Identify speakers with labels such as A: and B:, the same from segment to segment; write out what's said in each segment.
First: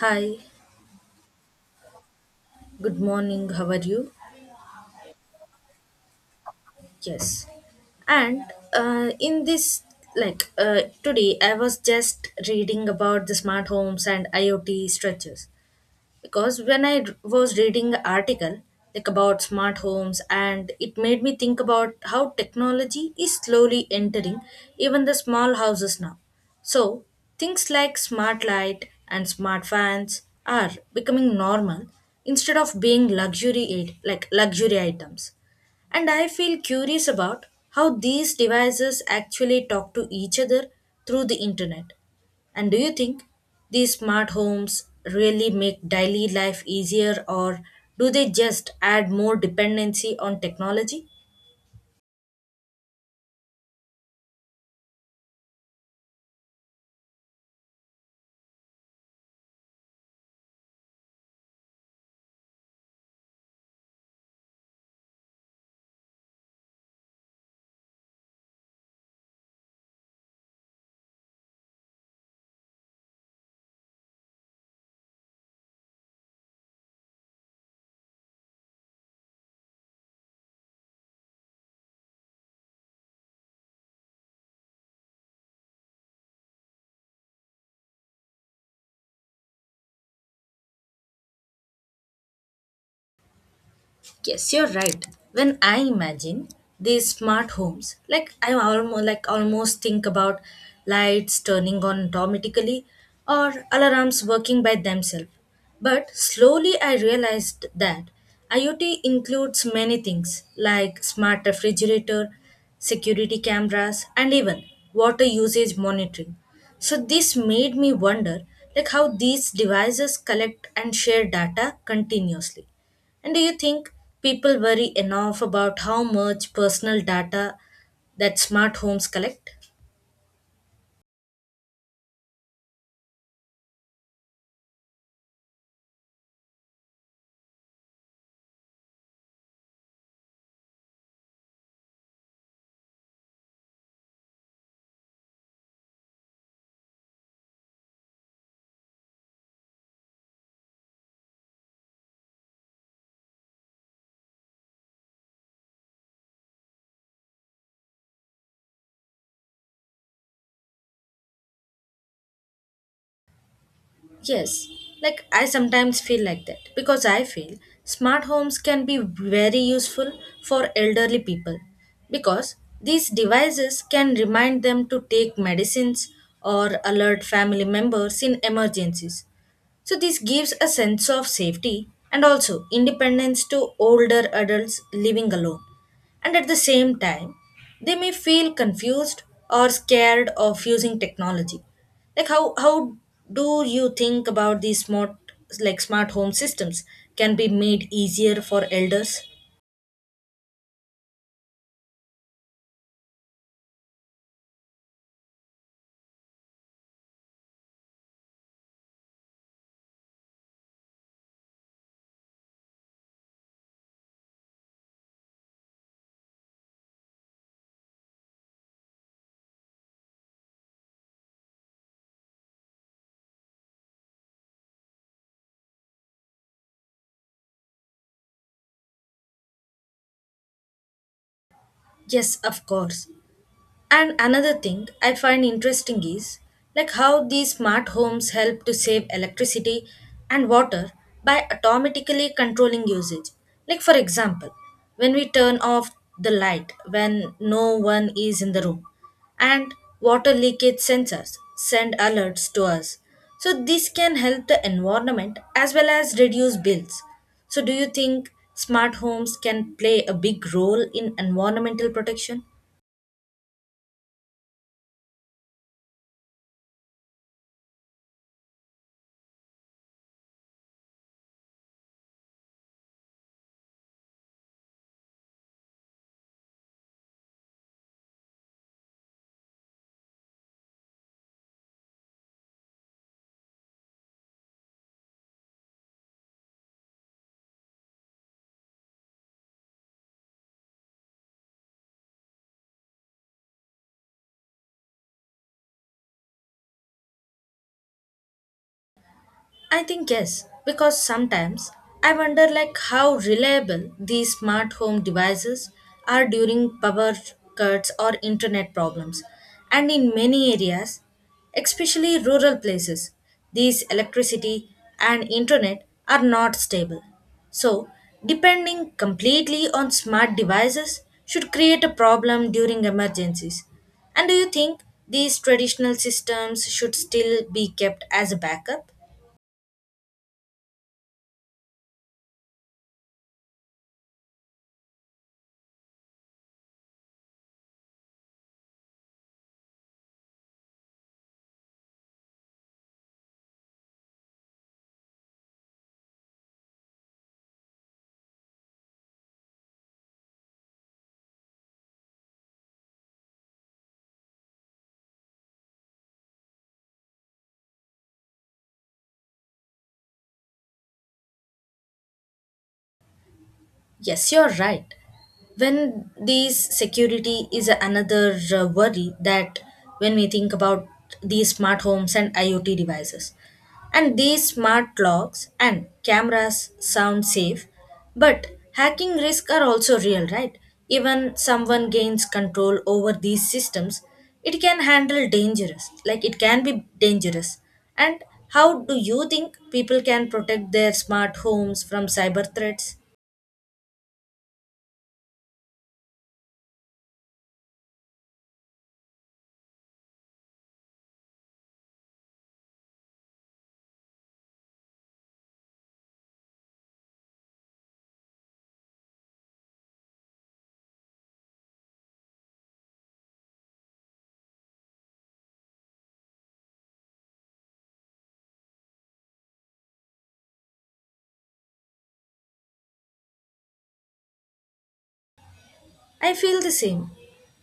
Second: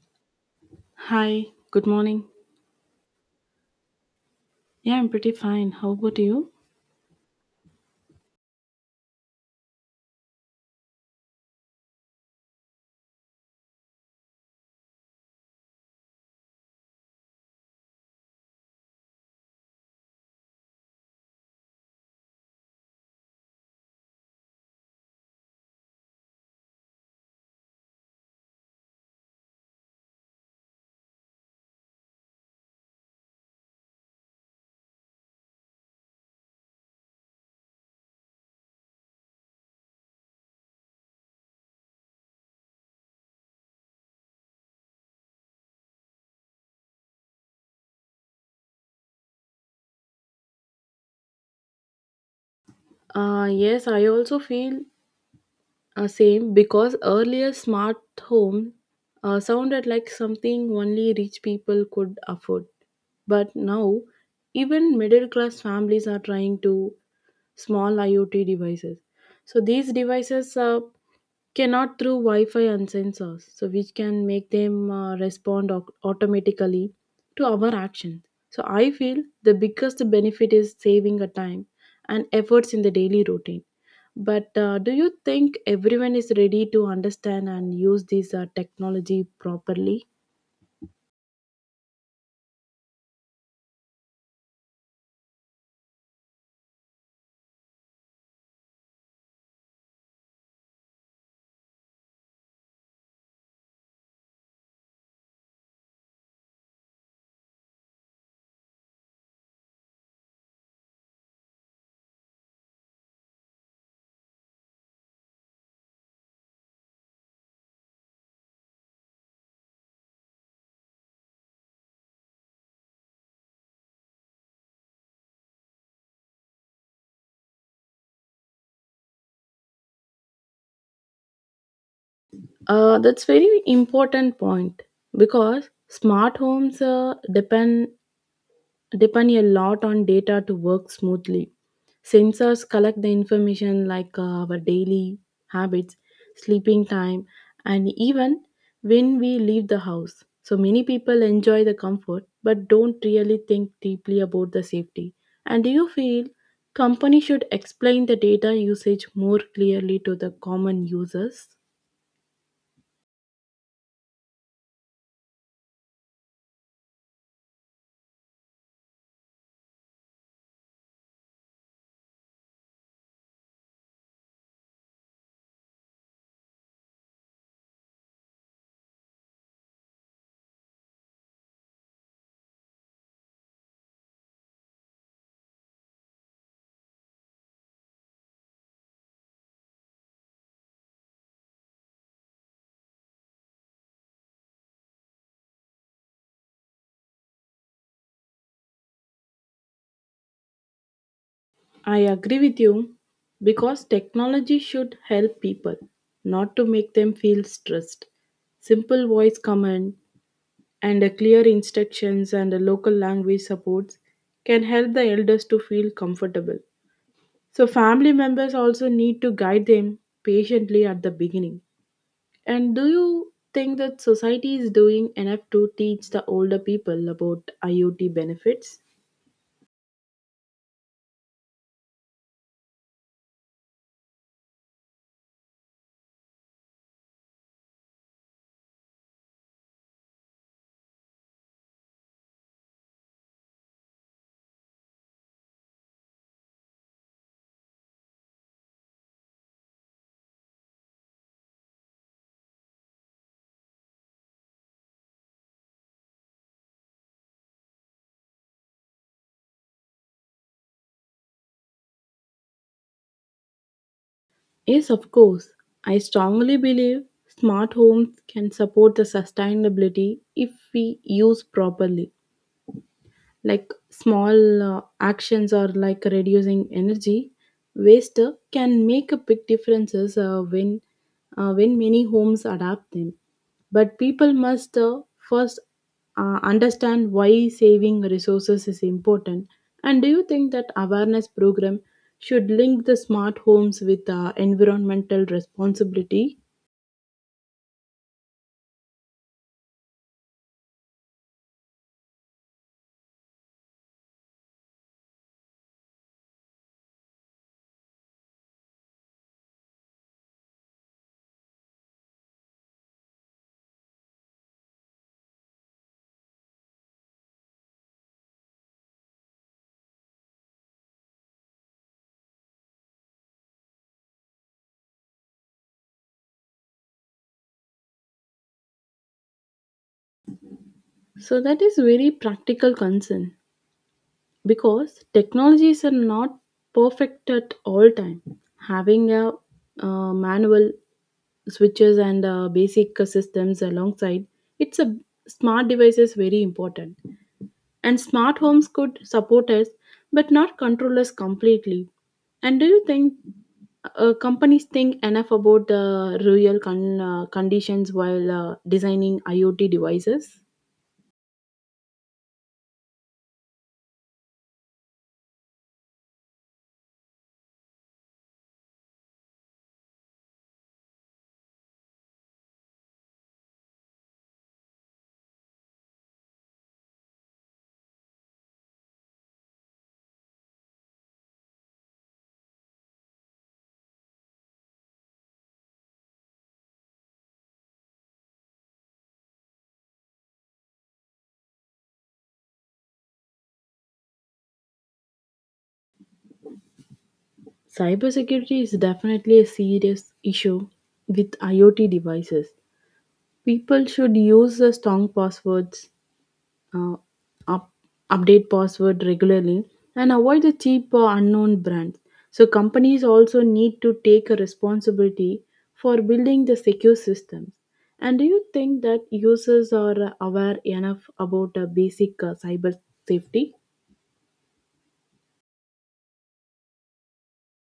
A: Hi,
B: Hi, good morning.
A: good morning. How are you?
B: Yeah, I'm pretty fine. How about you?
A: Yes. And in this, like today, I was just reading about the smart homes and IoT structures. Because when I was reading the article, like about smart homes, and it made me think about how technology is slowly entering even the small houses now. So things like smart light and smart fans are becoming normal instead of being luxury like luxury items. And I feel curious about how these devices actually talk to each other through the internet. And do you think these smart homes really make daily life easier, or do they just add more dependency on technology?
B: Yes, I also feel same because earlier smart home sounded like something only rich people could afford. But now, even middle class families are trying to small IoT devices. So these devices cannot through Wi-Fi and sensors, so which can make them respond automatically to our actions. So I feel the biggest benefit is saving a time and efforts in the daily routine. But do you think everyone is ready to understand and use this technology properly?
A: Yes, you're right. When I imagine these smart homes, like I almost almost think about lights turning on automatically or alarms working by themselves. But slowly I realized that IoT includes many things like smart refrigerator, security cameras, and even water usage monitoring. So this made me wonder like how these devices collect and share data continuously, and do you think people worry enough about how much personal data that smart homes collect?
B: That's very important point because smart homes depend a lot on data to work smoothly. Sensors collect the information like our daily habits, sleeping time, and even when we leave the house. So many people enjoy the comfort but don't really think deeply about the safety. And do you feel company should explain the data usage more clearly to the common users?
A: Yes, like I sometimes feel like that, because I feel smart homes can be very useful for elderly people, because these devices can remind them to take medicines or alert family members in emergencies. So this gives a sense of safety and also independence to older adults living alone. And at the same time, they may feel confused or scared of using technology. Like how do you think about these smart like, smart home systems can be made easier for elders?
B: I agree with you because technology should help people, not to make them feel stressed. Simple voice command and a clear instructions and a local language supports can help the elders to feel comfortable. So, family members also need to guide them patiently at the beginning. And do you think that society is doing enough to teach the older people about IoT benefits?
A: Yes, of course. And another thing I find interesting is like how these smart homes help to save electricity and water by automatically controlling usage. Like for example, when we turn off the light when no one is in the room, and water leakage sensors send alerts to us. So this can help the environment as well as reduce bills. So do you think smart homes can play a big role in environmental protection?
B: Yes, of course. I strongly believe smart homes can support the sustainability if we use properly. Like small actions or like reducing energy waste can make a big differences when many homes adapt them, but people must first understand why saving resources is important. And do you think that awareness program should link the smart homes with environmental responsibility?
A: I think yes, because sometimes I wonder like how reliable these smart home devices are during power cuts or internet problems. And in many areas, especially rural places, these electricity and internet are not stable. So, depending completely on smart devices should create a problem during emergencies. And do you think these traditional systems should still be kept as a backup?
B: So that is very practical concern because technologies are not perfect at all time. Having a manual switches and basic systems alongside it's a smart device is very important, and smart homes could support us but not control us completely. And do you think companies think enough about the real conditions while designing IoT devices?
A: Yes, you're right. When these security is another worry that when we think about these smart homes and IoT devices, and these smart locks and cameras sound safe, but hacking risks are also real, right? Even someone gains control over these systems, it can handle dangerous, like it can be dangerous. And how do you think people can protect their smart homes from cyber threats?
B: Cybersecurity is definitely a serious issue with IoT devices. People should use the strong passwords, uh, up, update password regularly, and avoid the cheap or unknown brands. So companies also need to take a responsibility for building the secure systems. And do you think that users are aware enough about basic cyber safety?
A: I feel the same.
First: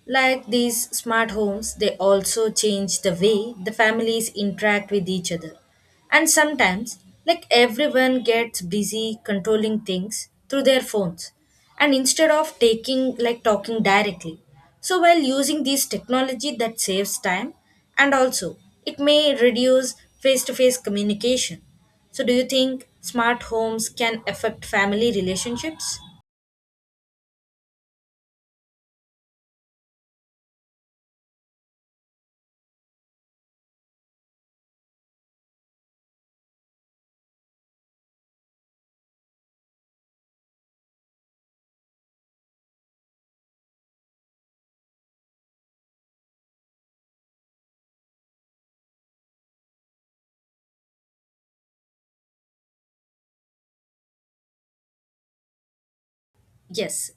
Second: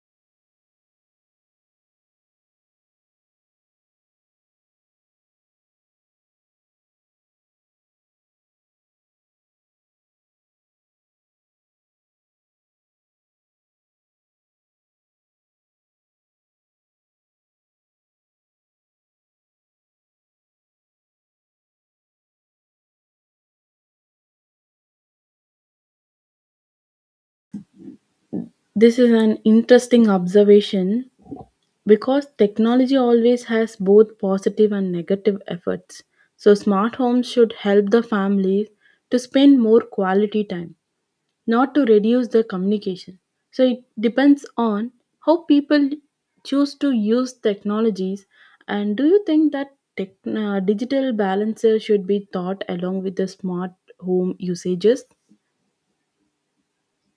A: Like these smart homes, they also change the way the families interact with each other. And sometimes, like everyone gets busy controlling things through their phones, and instead of taking like talking directly. So while using this technology that saves time, and also it may reduce face-to-face communication. So do you think smart homes can affect family relationships?
B: This is an interesting observation because technology always has both positive and negative efforts, so smart homes should help the families to spend more quality time, not to reduce the communication. So it depends on how people choose to use technologies. And do you think that digital balancer should be taught along with the smart home usages?
A: Yes,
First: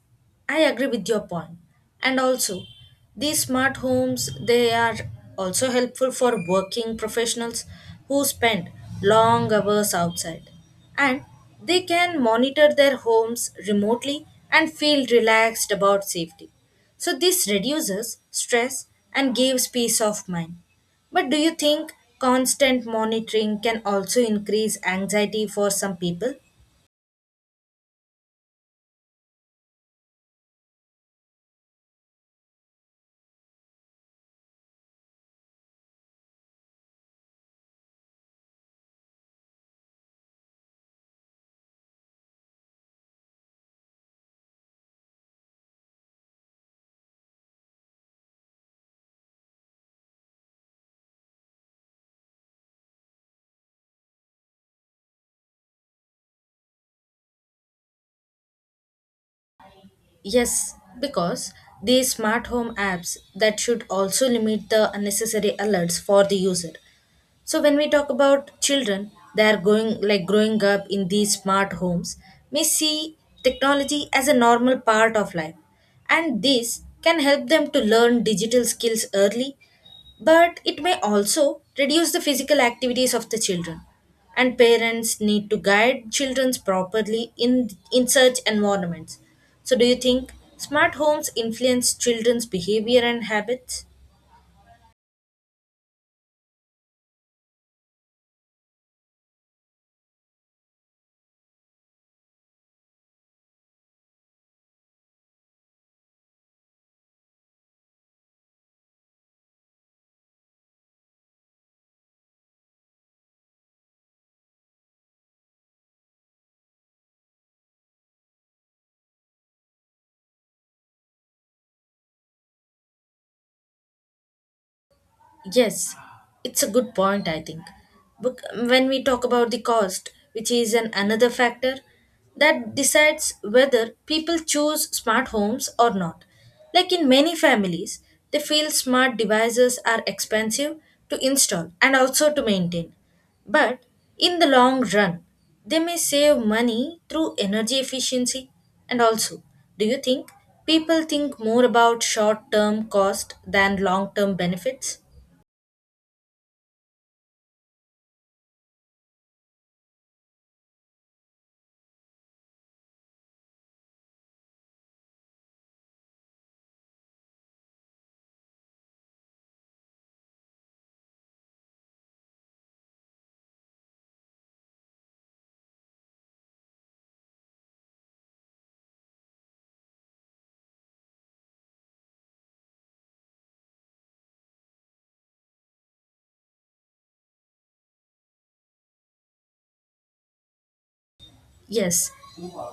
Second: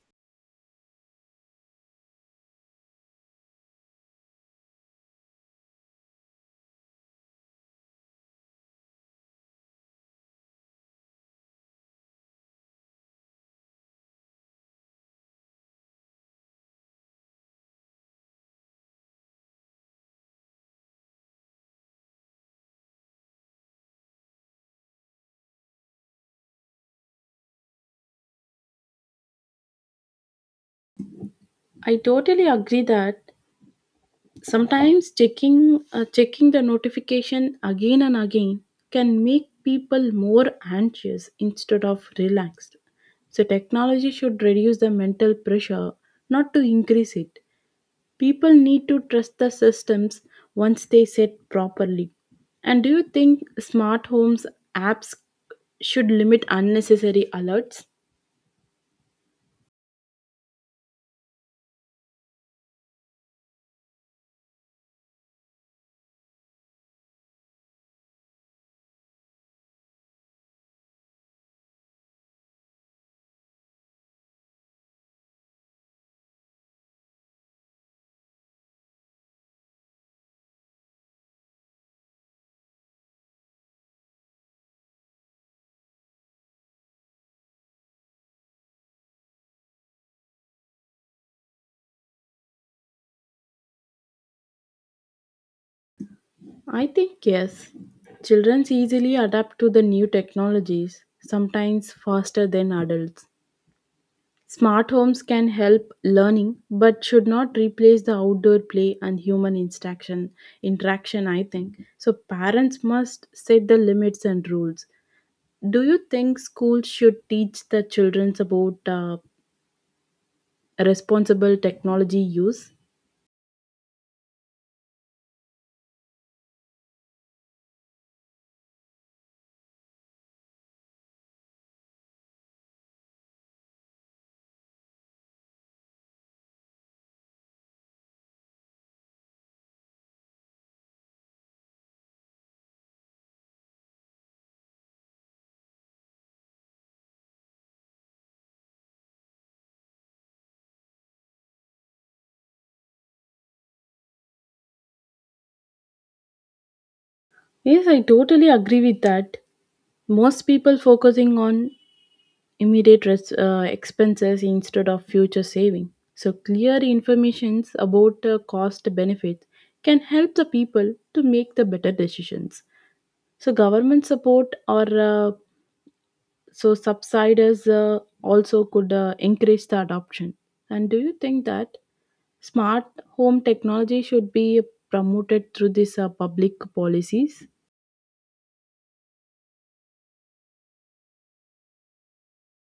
A: I agree with your point. And also, these smart homes, they are also helpful for working professionals who spend long hours outside. And they can monitor their homes remotely and feel relaxed about safety. So this reduces stress and gives peace of mind. But do you think constant monitoring can also increase anxiety for some people?
B: I totally agree that sometimes checking the notification again and again can make people more anxious instead of relaxed. So technology should reduce the mental pressure, not to increase it. People need to trust the systems once they set properly. And do you think smart homes apps should limit unnecessary alerts?
A: Yes, because these smart home apps that should also limit the unnecessary alerts for the user. So when we talk about children, they are going like growing up in these smart homes may see technology as a normal part of life. And this can help them to learn digital skills early, but it may also reduce the physical activities of the children. And parents need to guide children properly in such environments. So do you think smart homes influence children's behavior and habits?
B: I think yes. Children easily adapt to the new technologies, sometimes faster than adults. Smart homes can help learning but should not replace the outdoor play and human interaction I think. So parents must set the limits and rules. Do you think schools should teach the children about responsible technology use?
A: Yes, it's a good point, I think. But when we talk about the cost, which is an another factor that decides whether people choose smart homes or not. Like in many families, they feel smart devices are expensive to install and also to maintain. But in the long run, they may save money through energy efficiency. And also, do you think people think more about short term cost than long term benefits?
B: Yes, I totally agree with that. Most people focusing on immediate expenses instead of future saving. So, clear informations about cost benefits can help the people to make the better decisions. So, government support or subsidies also could increase the adoption. And do you think that smart home technology should be promoted through these public policies?
A: Yes,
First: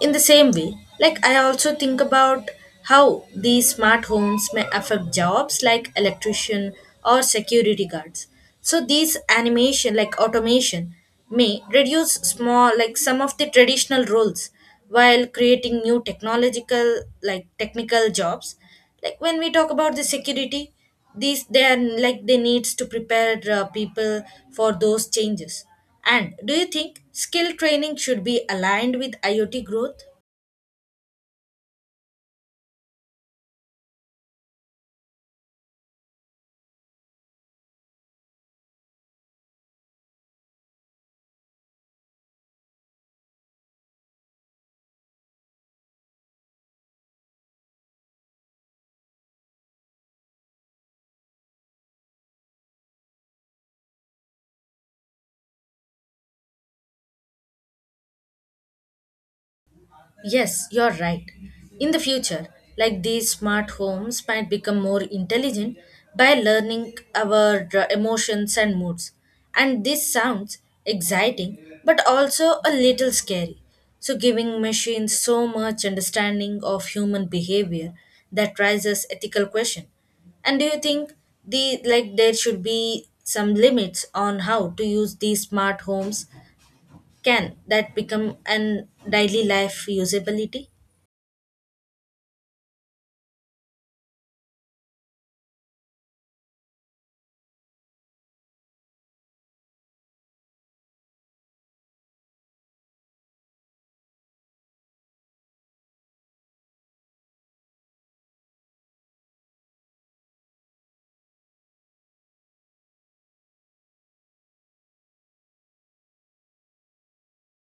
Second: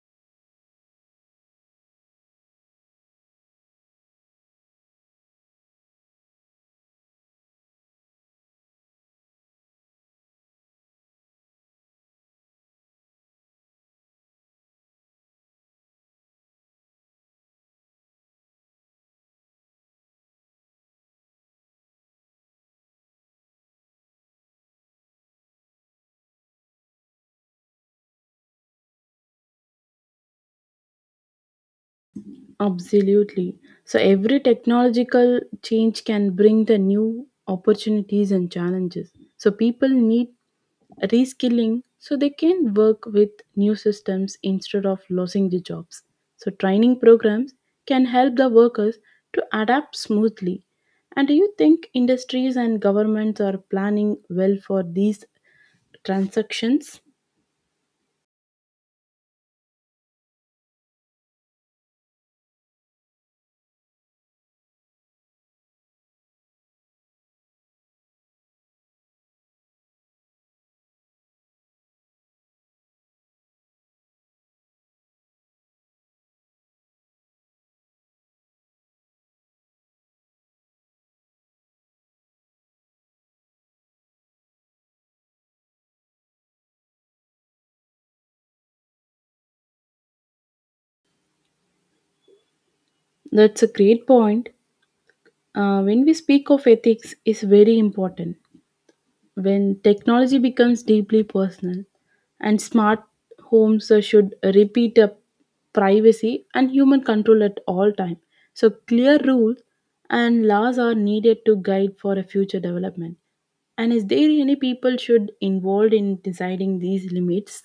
A: in the same way, like I also think about how these smart homes may affect jobs like electrician or security guards. So these animation like automation may reduce small like some of the traditional roles while creating new technological like technical jobs, like when we talk about the security, these they are like they needs to prepare people for those changes. And do you think skill training should be aligned with IoT growth?
B: Absolutely. So every technological change can bring the new opportunities and challenges. So people need reskilling so they can work with new systems instead of losing the jobs. So training programs can help the workers to adapt smoothly. And do you think industries and governments are planning well for these transactions?
A: Yes, you're right. In the future, like these smart homes might become more intelligent by learning our emotions and moods. And this sounds exciting but also a little scary. So, giving machines so much understanding of human behavior that raises ethical question. And do you think the like there should be some limits on how to use these smart homes? Can that become an daily life usability?
B: That's a great point. When we speak of ethics is very important when technology becomes deeply personal, and smart homes should repeat a privacy and human control at all time. So clear rules and laws are needed to guide for a future development. And is there any people should involved in deciding these limits?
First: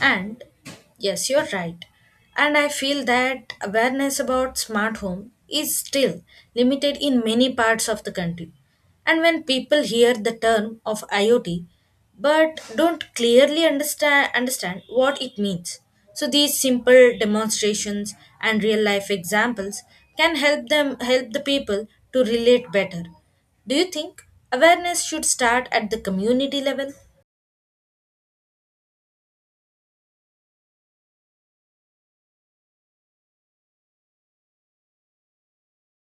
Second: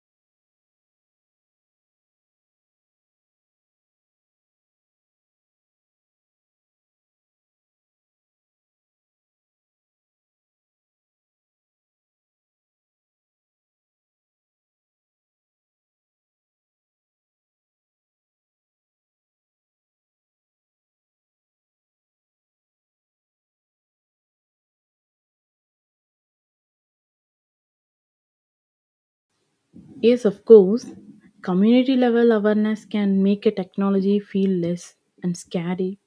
A: And yes, you're right. And I feel that awareness about smart home is still limited in many parts of the country. And when people hear the term of IoT but don't clearly understand what it means. So these simple demonstrations and real life examples can help the people to relate better. Do you think awareness should start at the community level?
B: Yes, of course. Community level awareness can make a technology feel less and scary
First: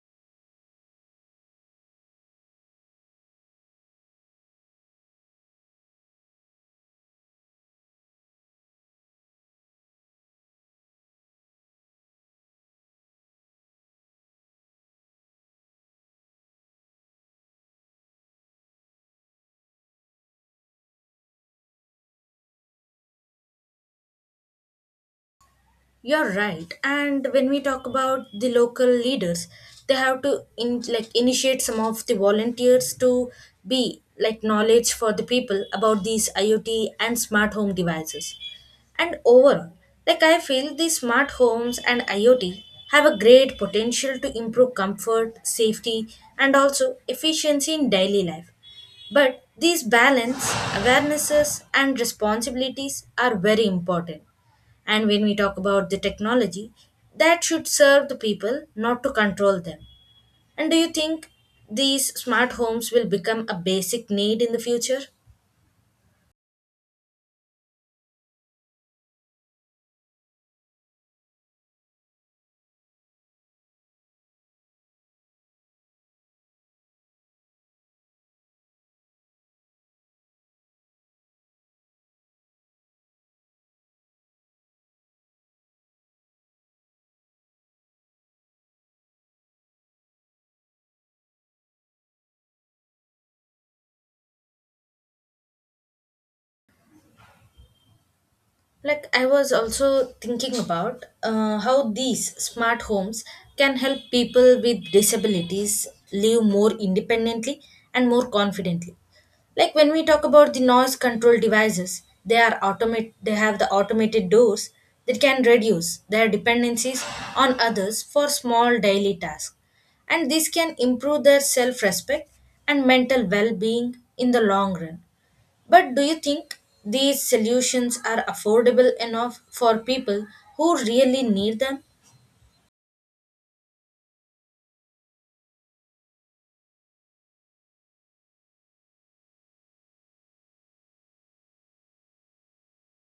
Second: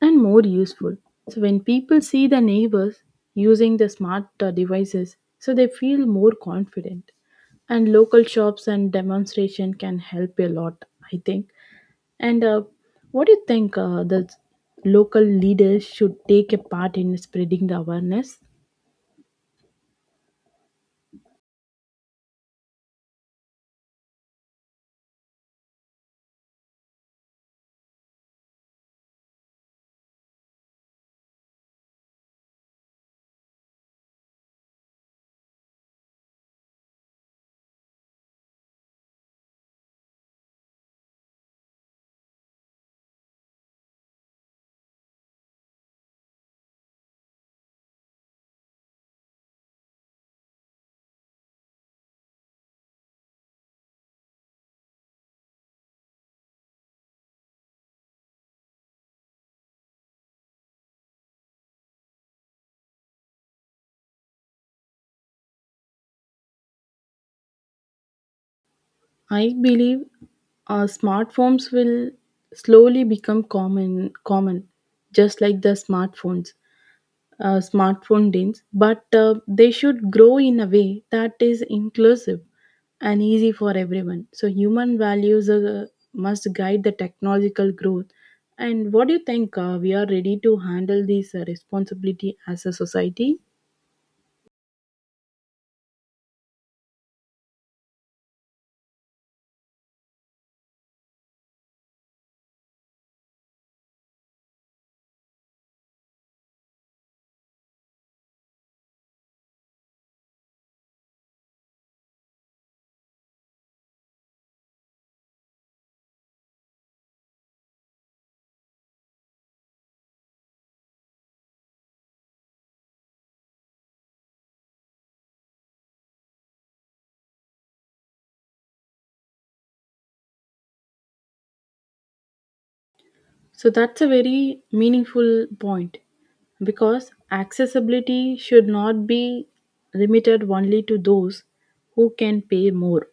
B: and more useful. So when people see their neighbors using the smart devices, so they feel more confident. And local shops and demonstration can help a lot, I think. And what do you think the local leaders should take a part in spreading the awareness?
A: You're right. And when we talk about the local leaders, they have to in, like initiate some of the volunteers to be like knowledge for the people about these IoT and smart home devices. And overall, like I feel these smart homes and IoT have a great potential to improve comfort, safety, and also efficiency in daily life. But these balance, awarenesses, and responsibilities are very important, and when we talk about the technology, that should serve the people, not to control them. And do you think these smart homes will become a basic need in the future?
B: I believe smartphones will slowly become common, just like the smartphones, smartphone dins. But they should grow in a way that is inclusive and easy for everyone. So human values must guide the technological growth. And what do you think? We are ready to handle this responsibility as a society?
A: Like, I was also thinking about how these smart homes can help people with disabilities live more independently and more confidently. Like when we talk about the noise control devices, they are automate. They have the automated doors that can reduce their dependencies on others for small daily tasks, and this can improve their self-respect and mental well-being in the long run. But do you think these solutions are affordable enough for people who really need them?
B: So that's a very meaningful point because accessibility should not be limited only to those who can pay more.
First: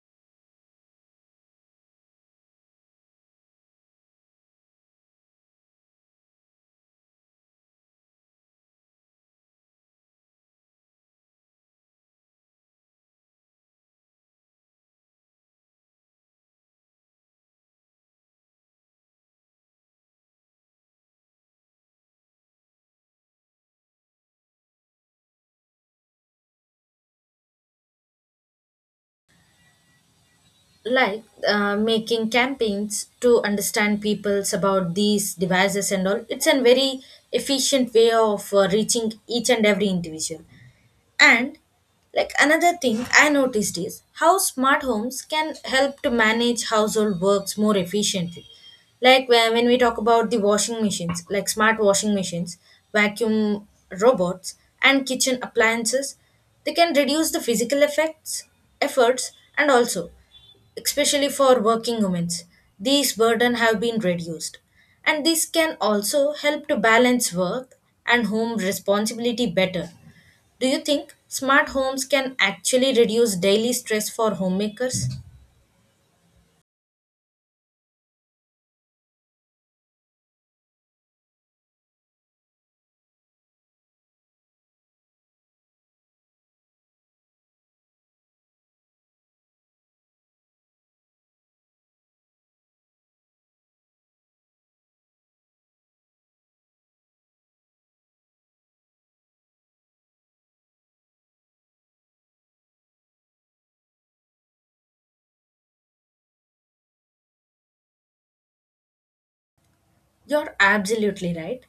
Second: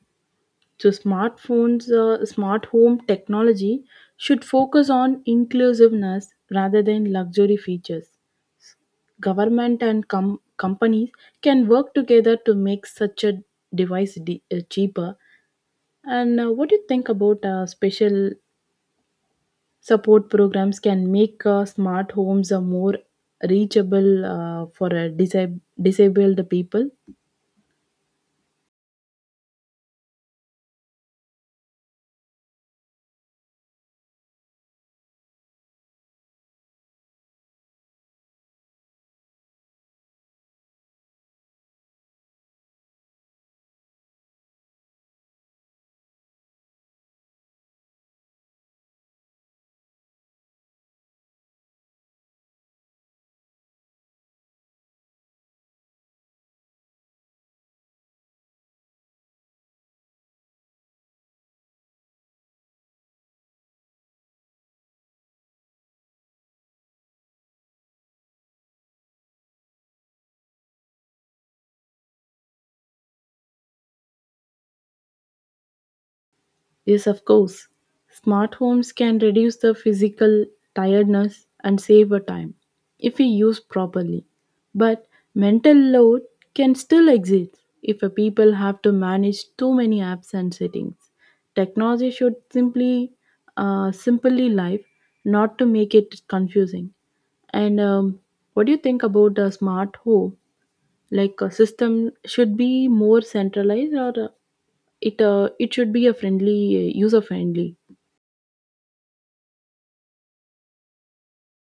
B: So smartphones, smart home technology should focus on inclusiveness rather than luxury features. Government and companies can work together to make such a device cheaper. And what do you think about special support programs can make smart homes more reachable for disabled people?
A: Like, making campaigns to understand people's about these devices and all, it's a very efficient way of reaching each and every individual. And like another thing I noticed is how smart homes can help to manage household works more efficiently. Like when we talk about the washing machines, like smart washing machines, vacuum robots, and kitchen appliances, they can reduce the physical efforts, and also, especially for working women, these burden have been reduced. And this can also help to balance work and home responsibility better. Do you think smart homes can actually reduce daily stress for homemakers?
B: Yes, of course. Smart homes can reduce the physical tiredness and save a time if we use properly. But mental load can still exist if a people have to manage too many apps and settings. Technology should simply life, not to make it confusing. And what do you think about a smart home? Like a system should be more centralized, or it should be a friendly user friendly?
A: You're absolutely right.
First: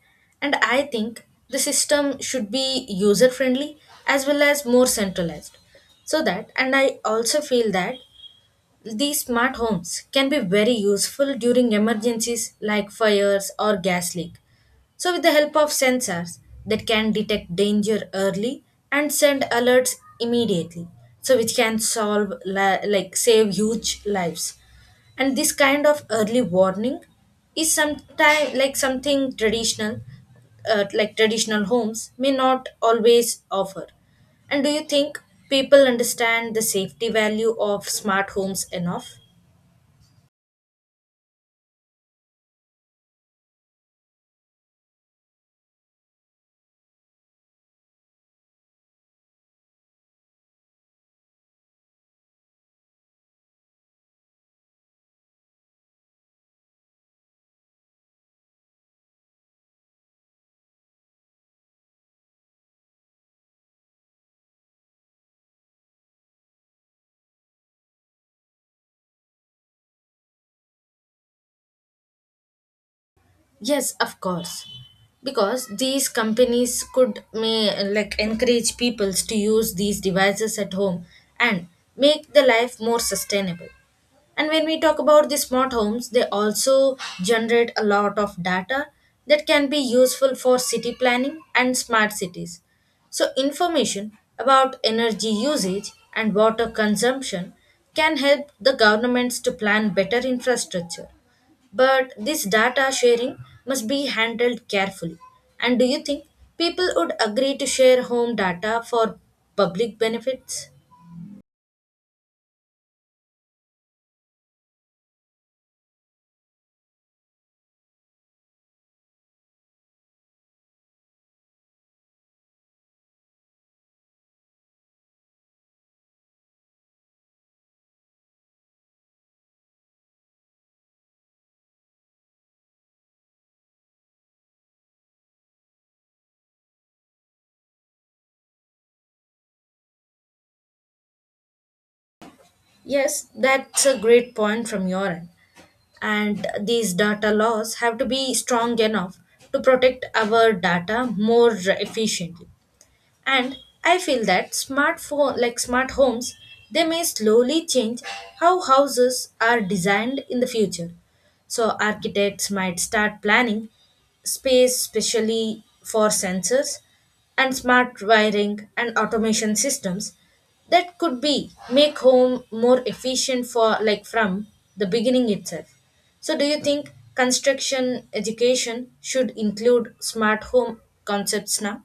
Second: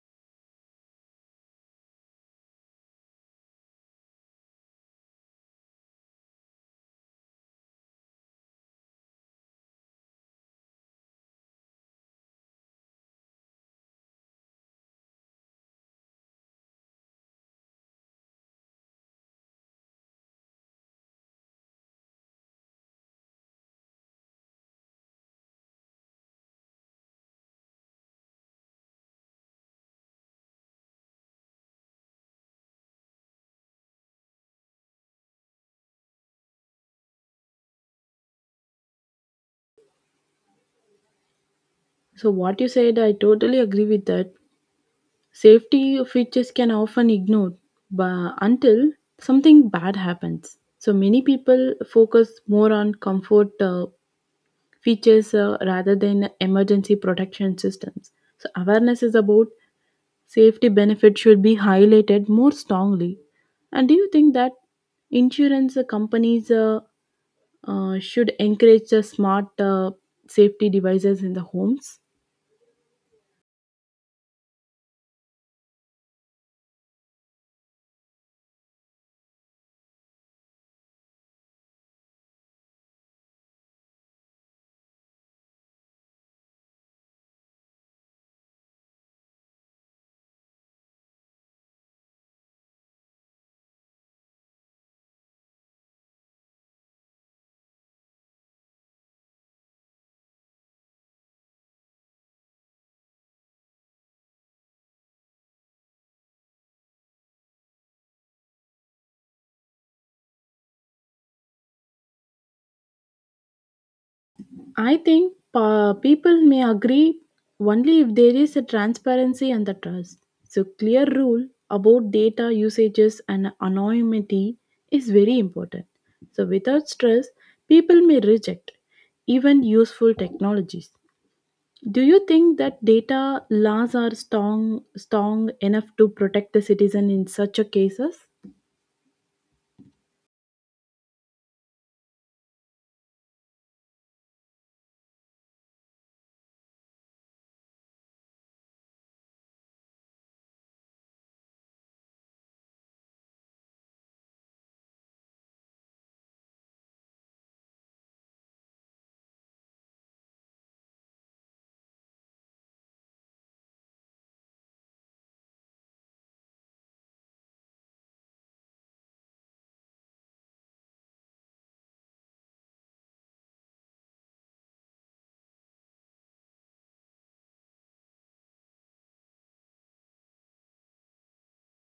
A: And I think the system should be user friendly as well as more centralized. So that, and I also feel that these smart homes can be very useful during emergencies like fires or gas leak. So, with the help of sensors that can detect danger early and send alerts immediately, so which can solve la- like save huge lives. And this kind of early warning is sometime like something like traditional homes may not always offer. And do you think people understand the safety value of smart homes enough?
B: So what you said, I totally agree with that. Safety features can often ignored but until something bad happens. So many people focus more on comfort features rather than emergency protection systems. So awareness is about safety benefits should be highlighted more strongly. And do you think that insurance companies should encourage the smart safety devices in the homes?
A: Yes, of course. Because these companies could may like encourage people to use these devices at home and make the life more sustainable. And when we talk about the smart homes, they also generate a lot of data that can be useful for city planning and smart cities. So, information about energy usage and water consumption can help the governments to plan better infrastructure. But this data sharing must be handled carefully. And do you think people would agree to share home data for public benefits?
B: I think people may agree only if there is a transparency and the trust. So, clear rule about data usages and anonymity is very important. So, without stress, people may reject even useful technologies. Do you think that data laws are strong enough to protect the citizen in such a cases?
A: Yes, that's a great point from your end. And these data laws have to be strong enough to protect our data more efficiently. And I feel that smart phone like smart homes, they may slowly change how houses are designed in the future. So architects might start planning space specially for sensors and smart wiring and automation systems that could be make home more efficient for like from the beginning itself. So do you think construction education should include smart home concepts now?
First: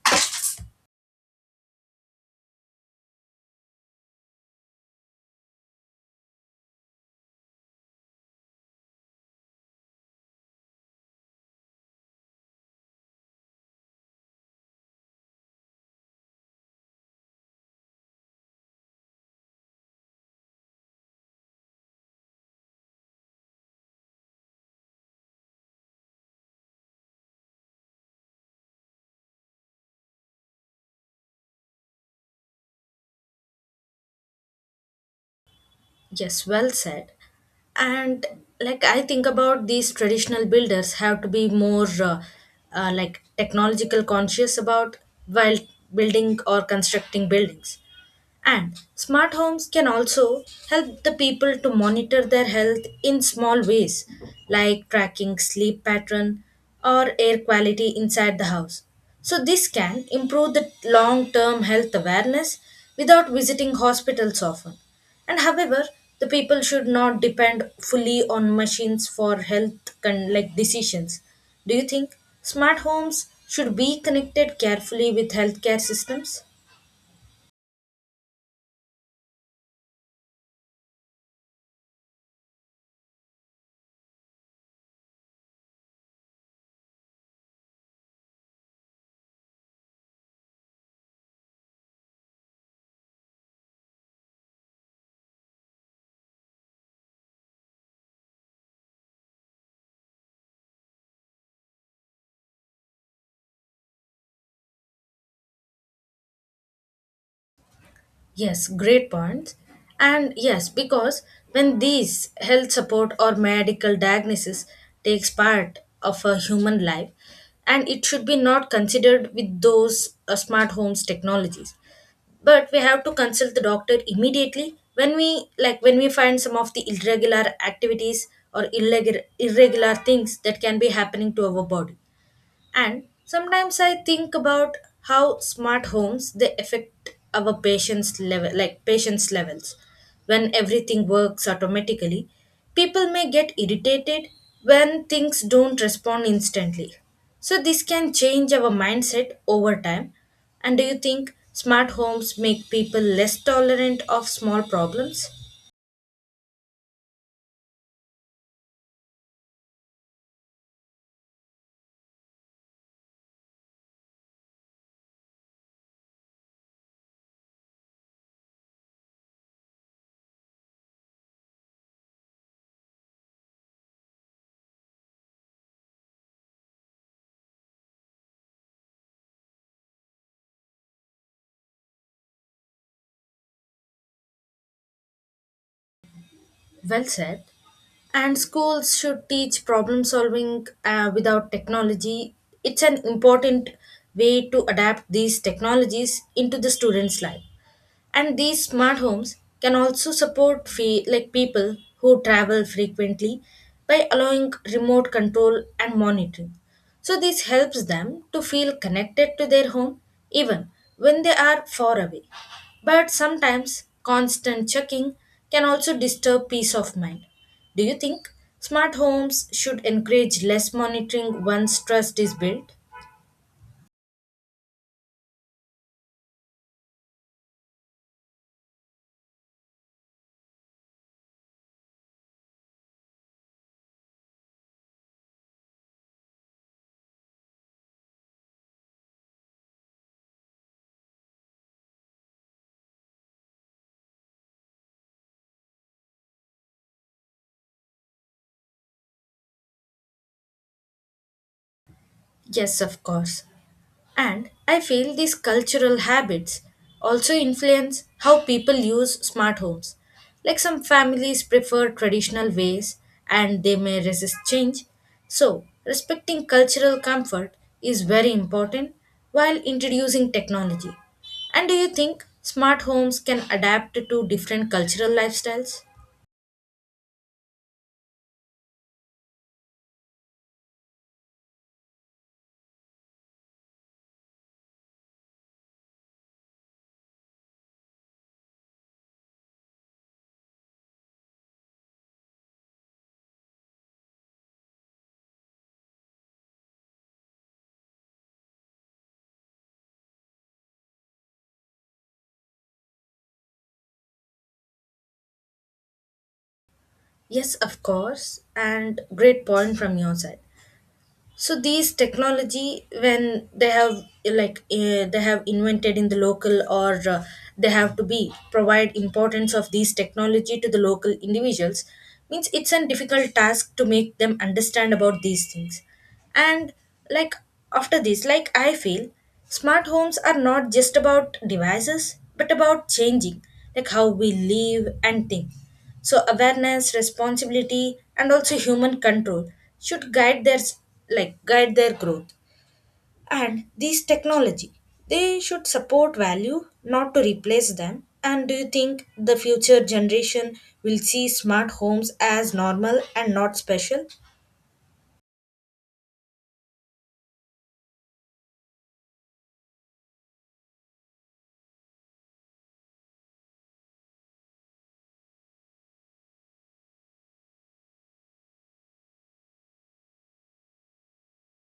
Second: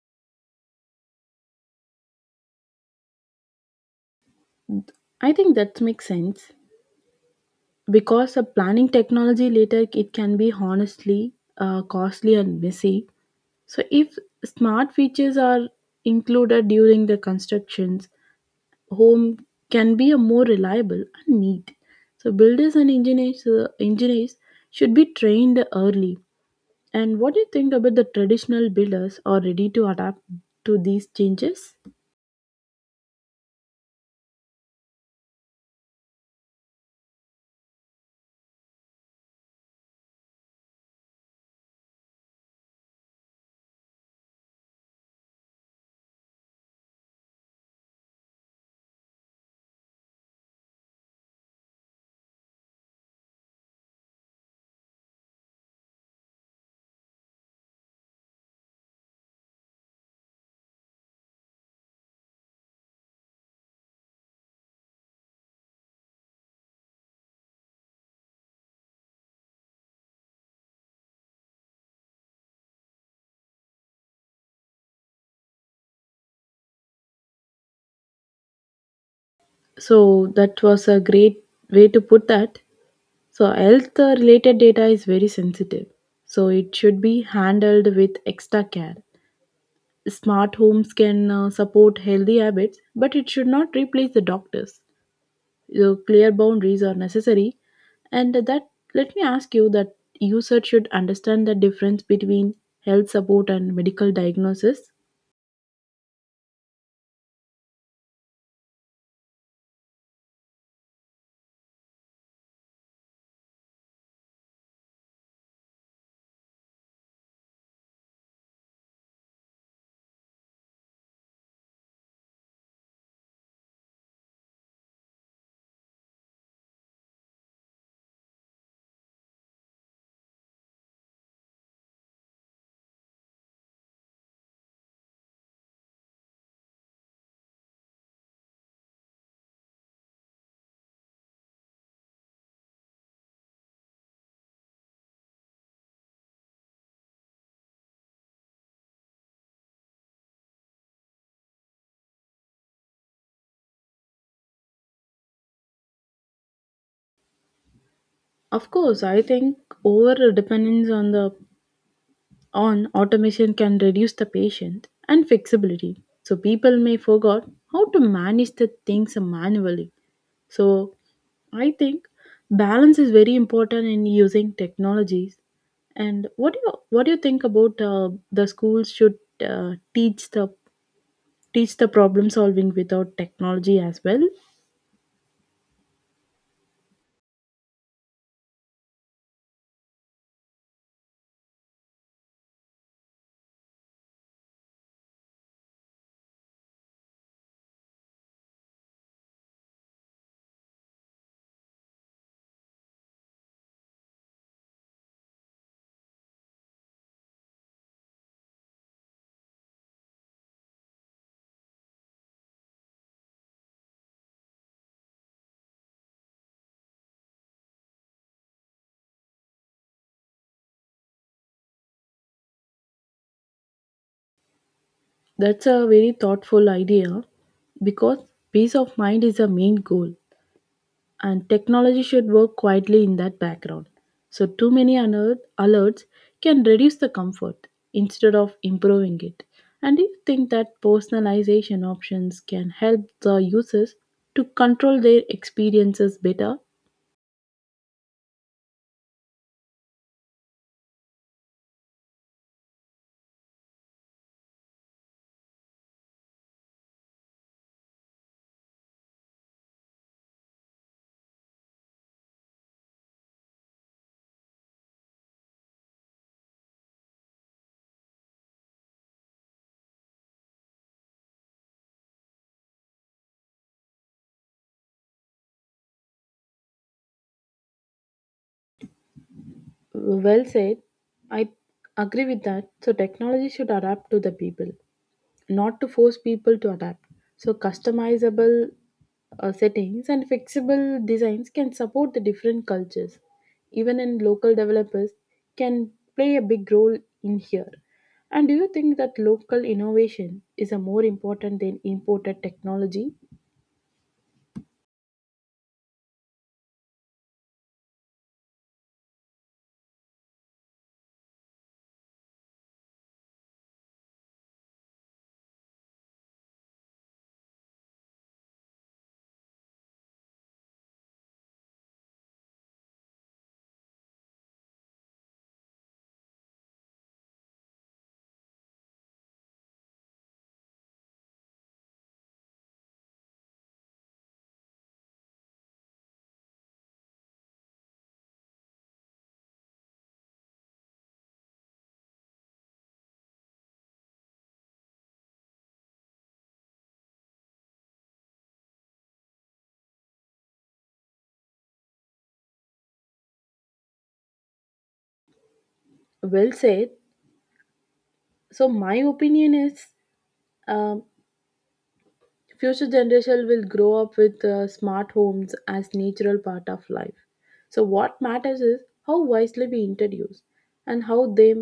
B: I think that makes sense. Because the planning technology later it can be honestly costly and messy. So if smart features are included during the constructions, home can be a more reliable and neat. So builders and engineers should be trained early. And what do you think about the traditional builders are ready to adapt to these changes?
A: Yes, well said. And like I think about these traditional builders have to be more like technological conscious about while building or constructing buildings. And smart homes can also help the people to monitor their health in small ways, like tracking sleep pattern or air quality inside the house. So, this can improve the long term health awareness without visiting hospitals often. And however, the people should not depend fully on machines for health like decisions. Do you think smart homes should be connected carefully with healthcare systems?
B: So that was a great way to put that. So, health related data is very sensitive, so it should be handled with extra care. Smart homes can support healthy habits, but it should not replace the doctors. So, clear boundaries are necessary, and that let me ask you that user should understand the difference between health support and medical diagnosis.
A: Yes, great points. And yes, because when these health support or medical diagnosis takes part of a human life, and it should be not considered with those smart homes technologies. But we have to consult the doctor immediately when we find some of the irregular activities or irregular things that can be happening to our body. And sometimes I think about how smart homes they affect our patients levels. When everything works automatically, people may get irritated when things don't respond instantly. So this can change our mindset over time. And do you think smart homes make people less tolerant of small problems?
B: Of course, I think over dependence on the on automation can reduce the patience and flexibility. So people may forget how to manage the things manually. So I think balance is very important in using technologies. And what do you think about the schools should uh, teach the teach the problem solving without technology as well?
A: Well said. And schools should teach problem solving without technology. It's an important way to adapt these technologies into the students' life, and these smart homes can also support like people who travel frequently by allowing remote control and monitoring. So this helps them to feel connected to their home even when they are far away, but sometimes constant checking can also disturb peace of mind. Do you think smart homes should encourage less monitoring once trust is built?
B: That's a very thoughtful idea because peace of mind is the main goal and technology should work quietly in that background. So, too many alerts can reduce the comfort instead of improving it. And do you think that personalization options can help the users to control their experiences better?
A: Yes, of course. And I feel these cultural habits also influence how people use smart homes. Like some families prefer traditional ways and they may resist change. So, respecting cultural comfort is very important while introducing technology. And do you think smart homes can adapt to different cultural lifestyles?
B: Well said. I agree with that. So, technology should adapt to the people, not to force people to adapt. So, customizable settings and flexible designs can support the different cultures. Even in local developers can play a big role in here. And do you think that local innovation is a more important than imported technology?
A: Yes, of course, and great point from your side. So these technology when they have they have invented in the local, or they have to be provide importance of these technology to the local individuals, means it's a difficult task to make them understand about these things. And like after this, like I feel smart homes are not just about devices but about changing like how we live and think. So awareness, responsibility and also human control should guide their guide their growth. And these technology, they should support value, not to replace them. And do you think the future generation will see smart homes as normal and not special?
B: Well said. So my opinion is, um future generation will grow up with smart homes as natural part of life. So what matters is how wisely we introduce and how they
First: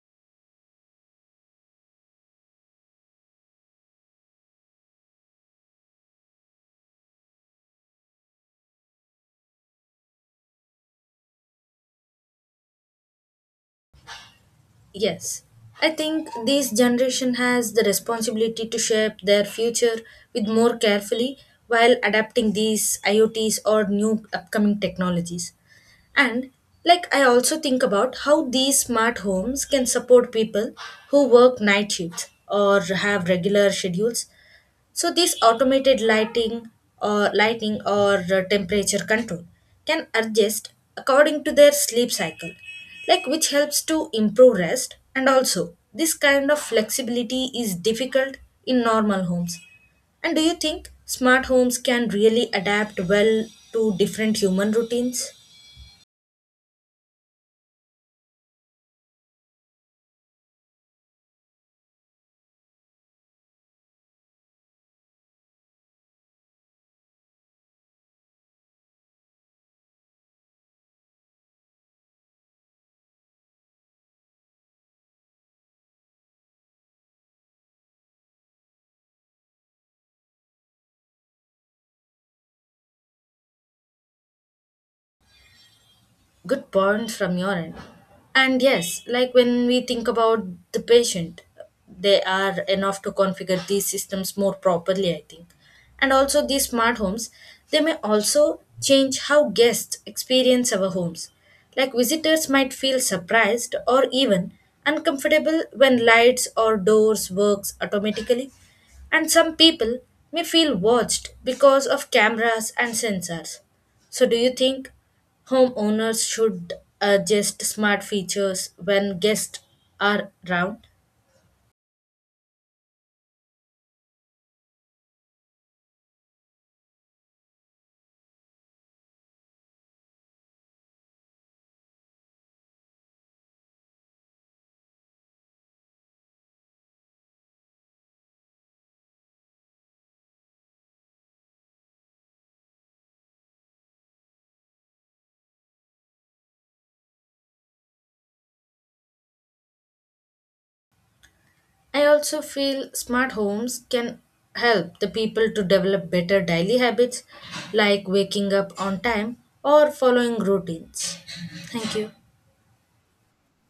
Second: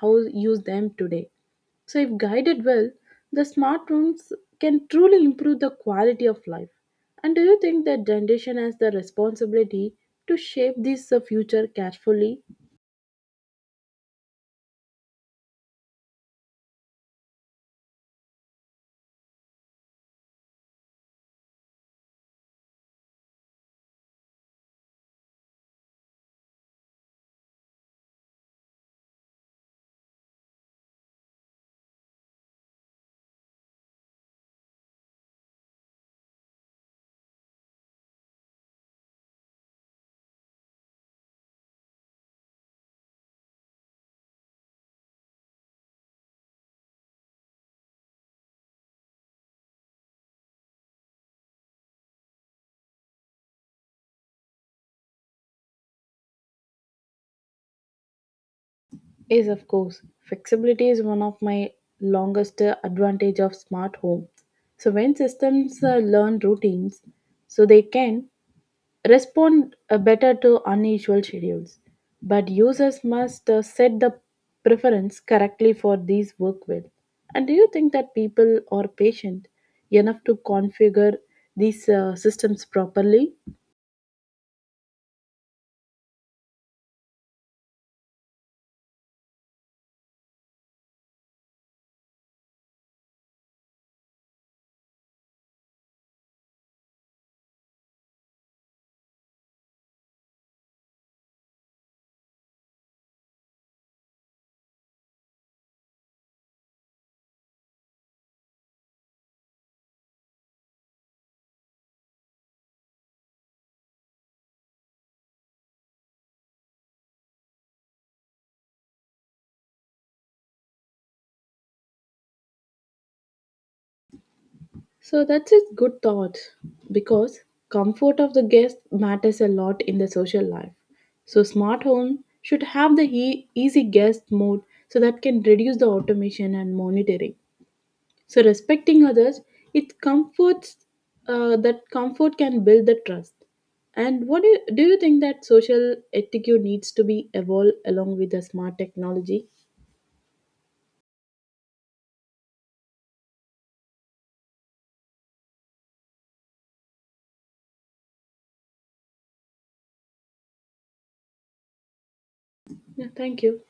B: how use them today. So if guided well, the smart homes can truly improve the quality of life. And do you think that generation has the responsibility to shape this future carefully?
A: Yes, I think this generation has the responsibility to shape their future with more carefully while adapting these IoTs or new upcoming technologies. And like I also think about how these smart homes can support people who work night shifts or have regular schedules. So this automated lighting, or temperature control can adjust according to their sleep cycle, like which helps to improve rest. And also this kind of flexibility is difficult in normal homes. And do you think smart homes can really adapt well to different human routines?
B: Yes, of course. Flexibility is one of my longest advantage of smart home. So when systems learn routines, so they can respond better to unusual schedules. But users must set the preference correctly for these work well. And do you think that people are patient enough to configure these systems properly?
A: Good point from your end. And yes, like when we think about the patient, they are enough to configure these systems more properly, I think. And also these smart homes, they may also change how guests experience our homes, like visitors might feel surprised or even uncomfortable when lights or doors works automatically. And some people may feel watched because of cameras and sensors. So do you think homeowners should adjust smart features when guests are around?
B: So that's a good thought because comfort of the guest matters a lot in the social life. So smart home should have the easy guest mode so that can reduce the automation and monitoring. So respecting others, it comforts that comfort can build the trust. And do you think that social etiquette needs to be evolved along with the smart technology?
A: I also feel smart homes can help the people to develop better daily habits, like waking up on time or following routines. Thank you.
B: Yeah, thank you.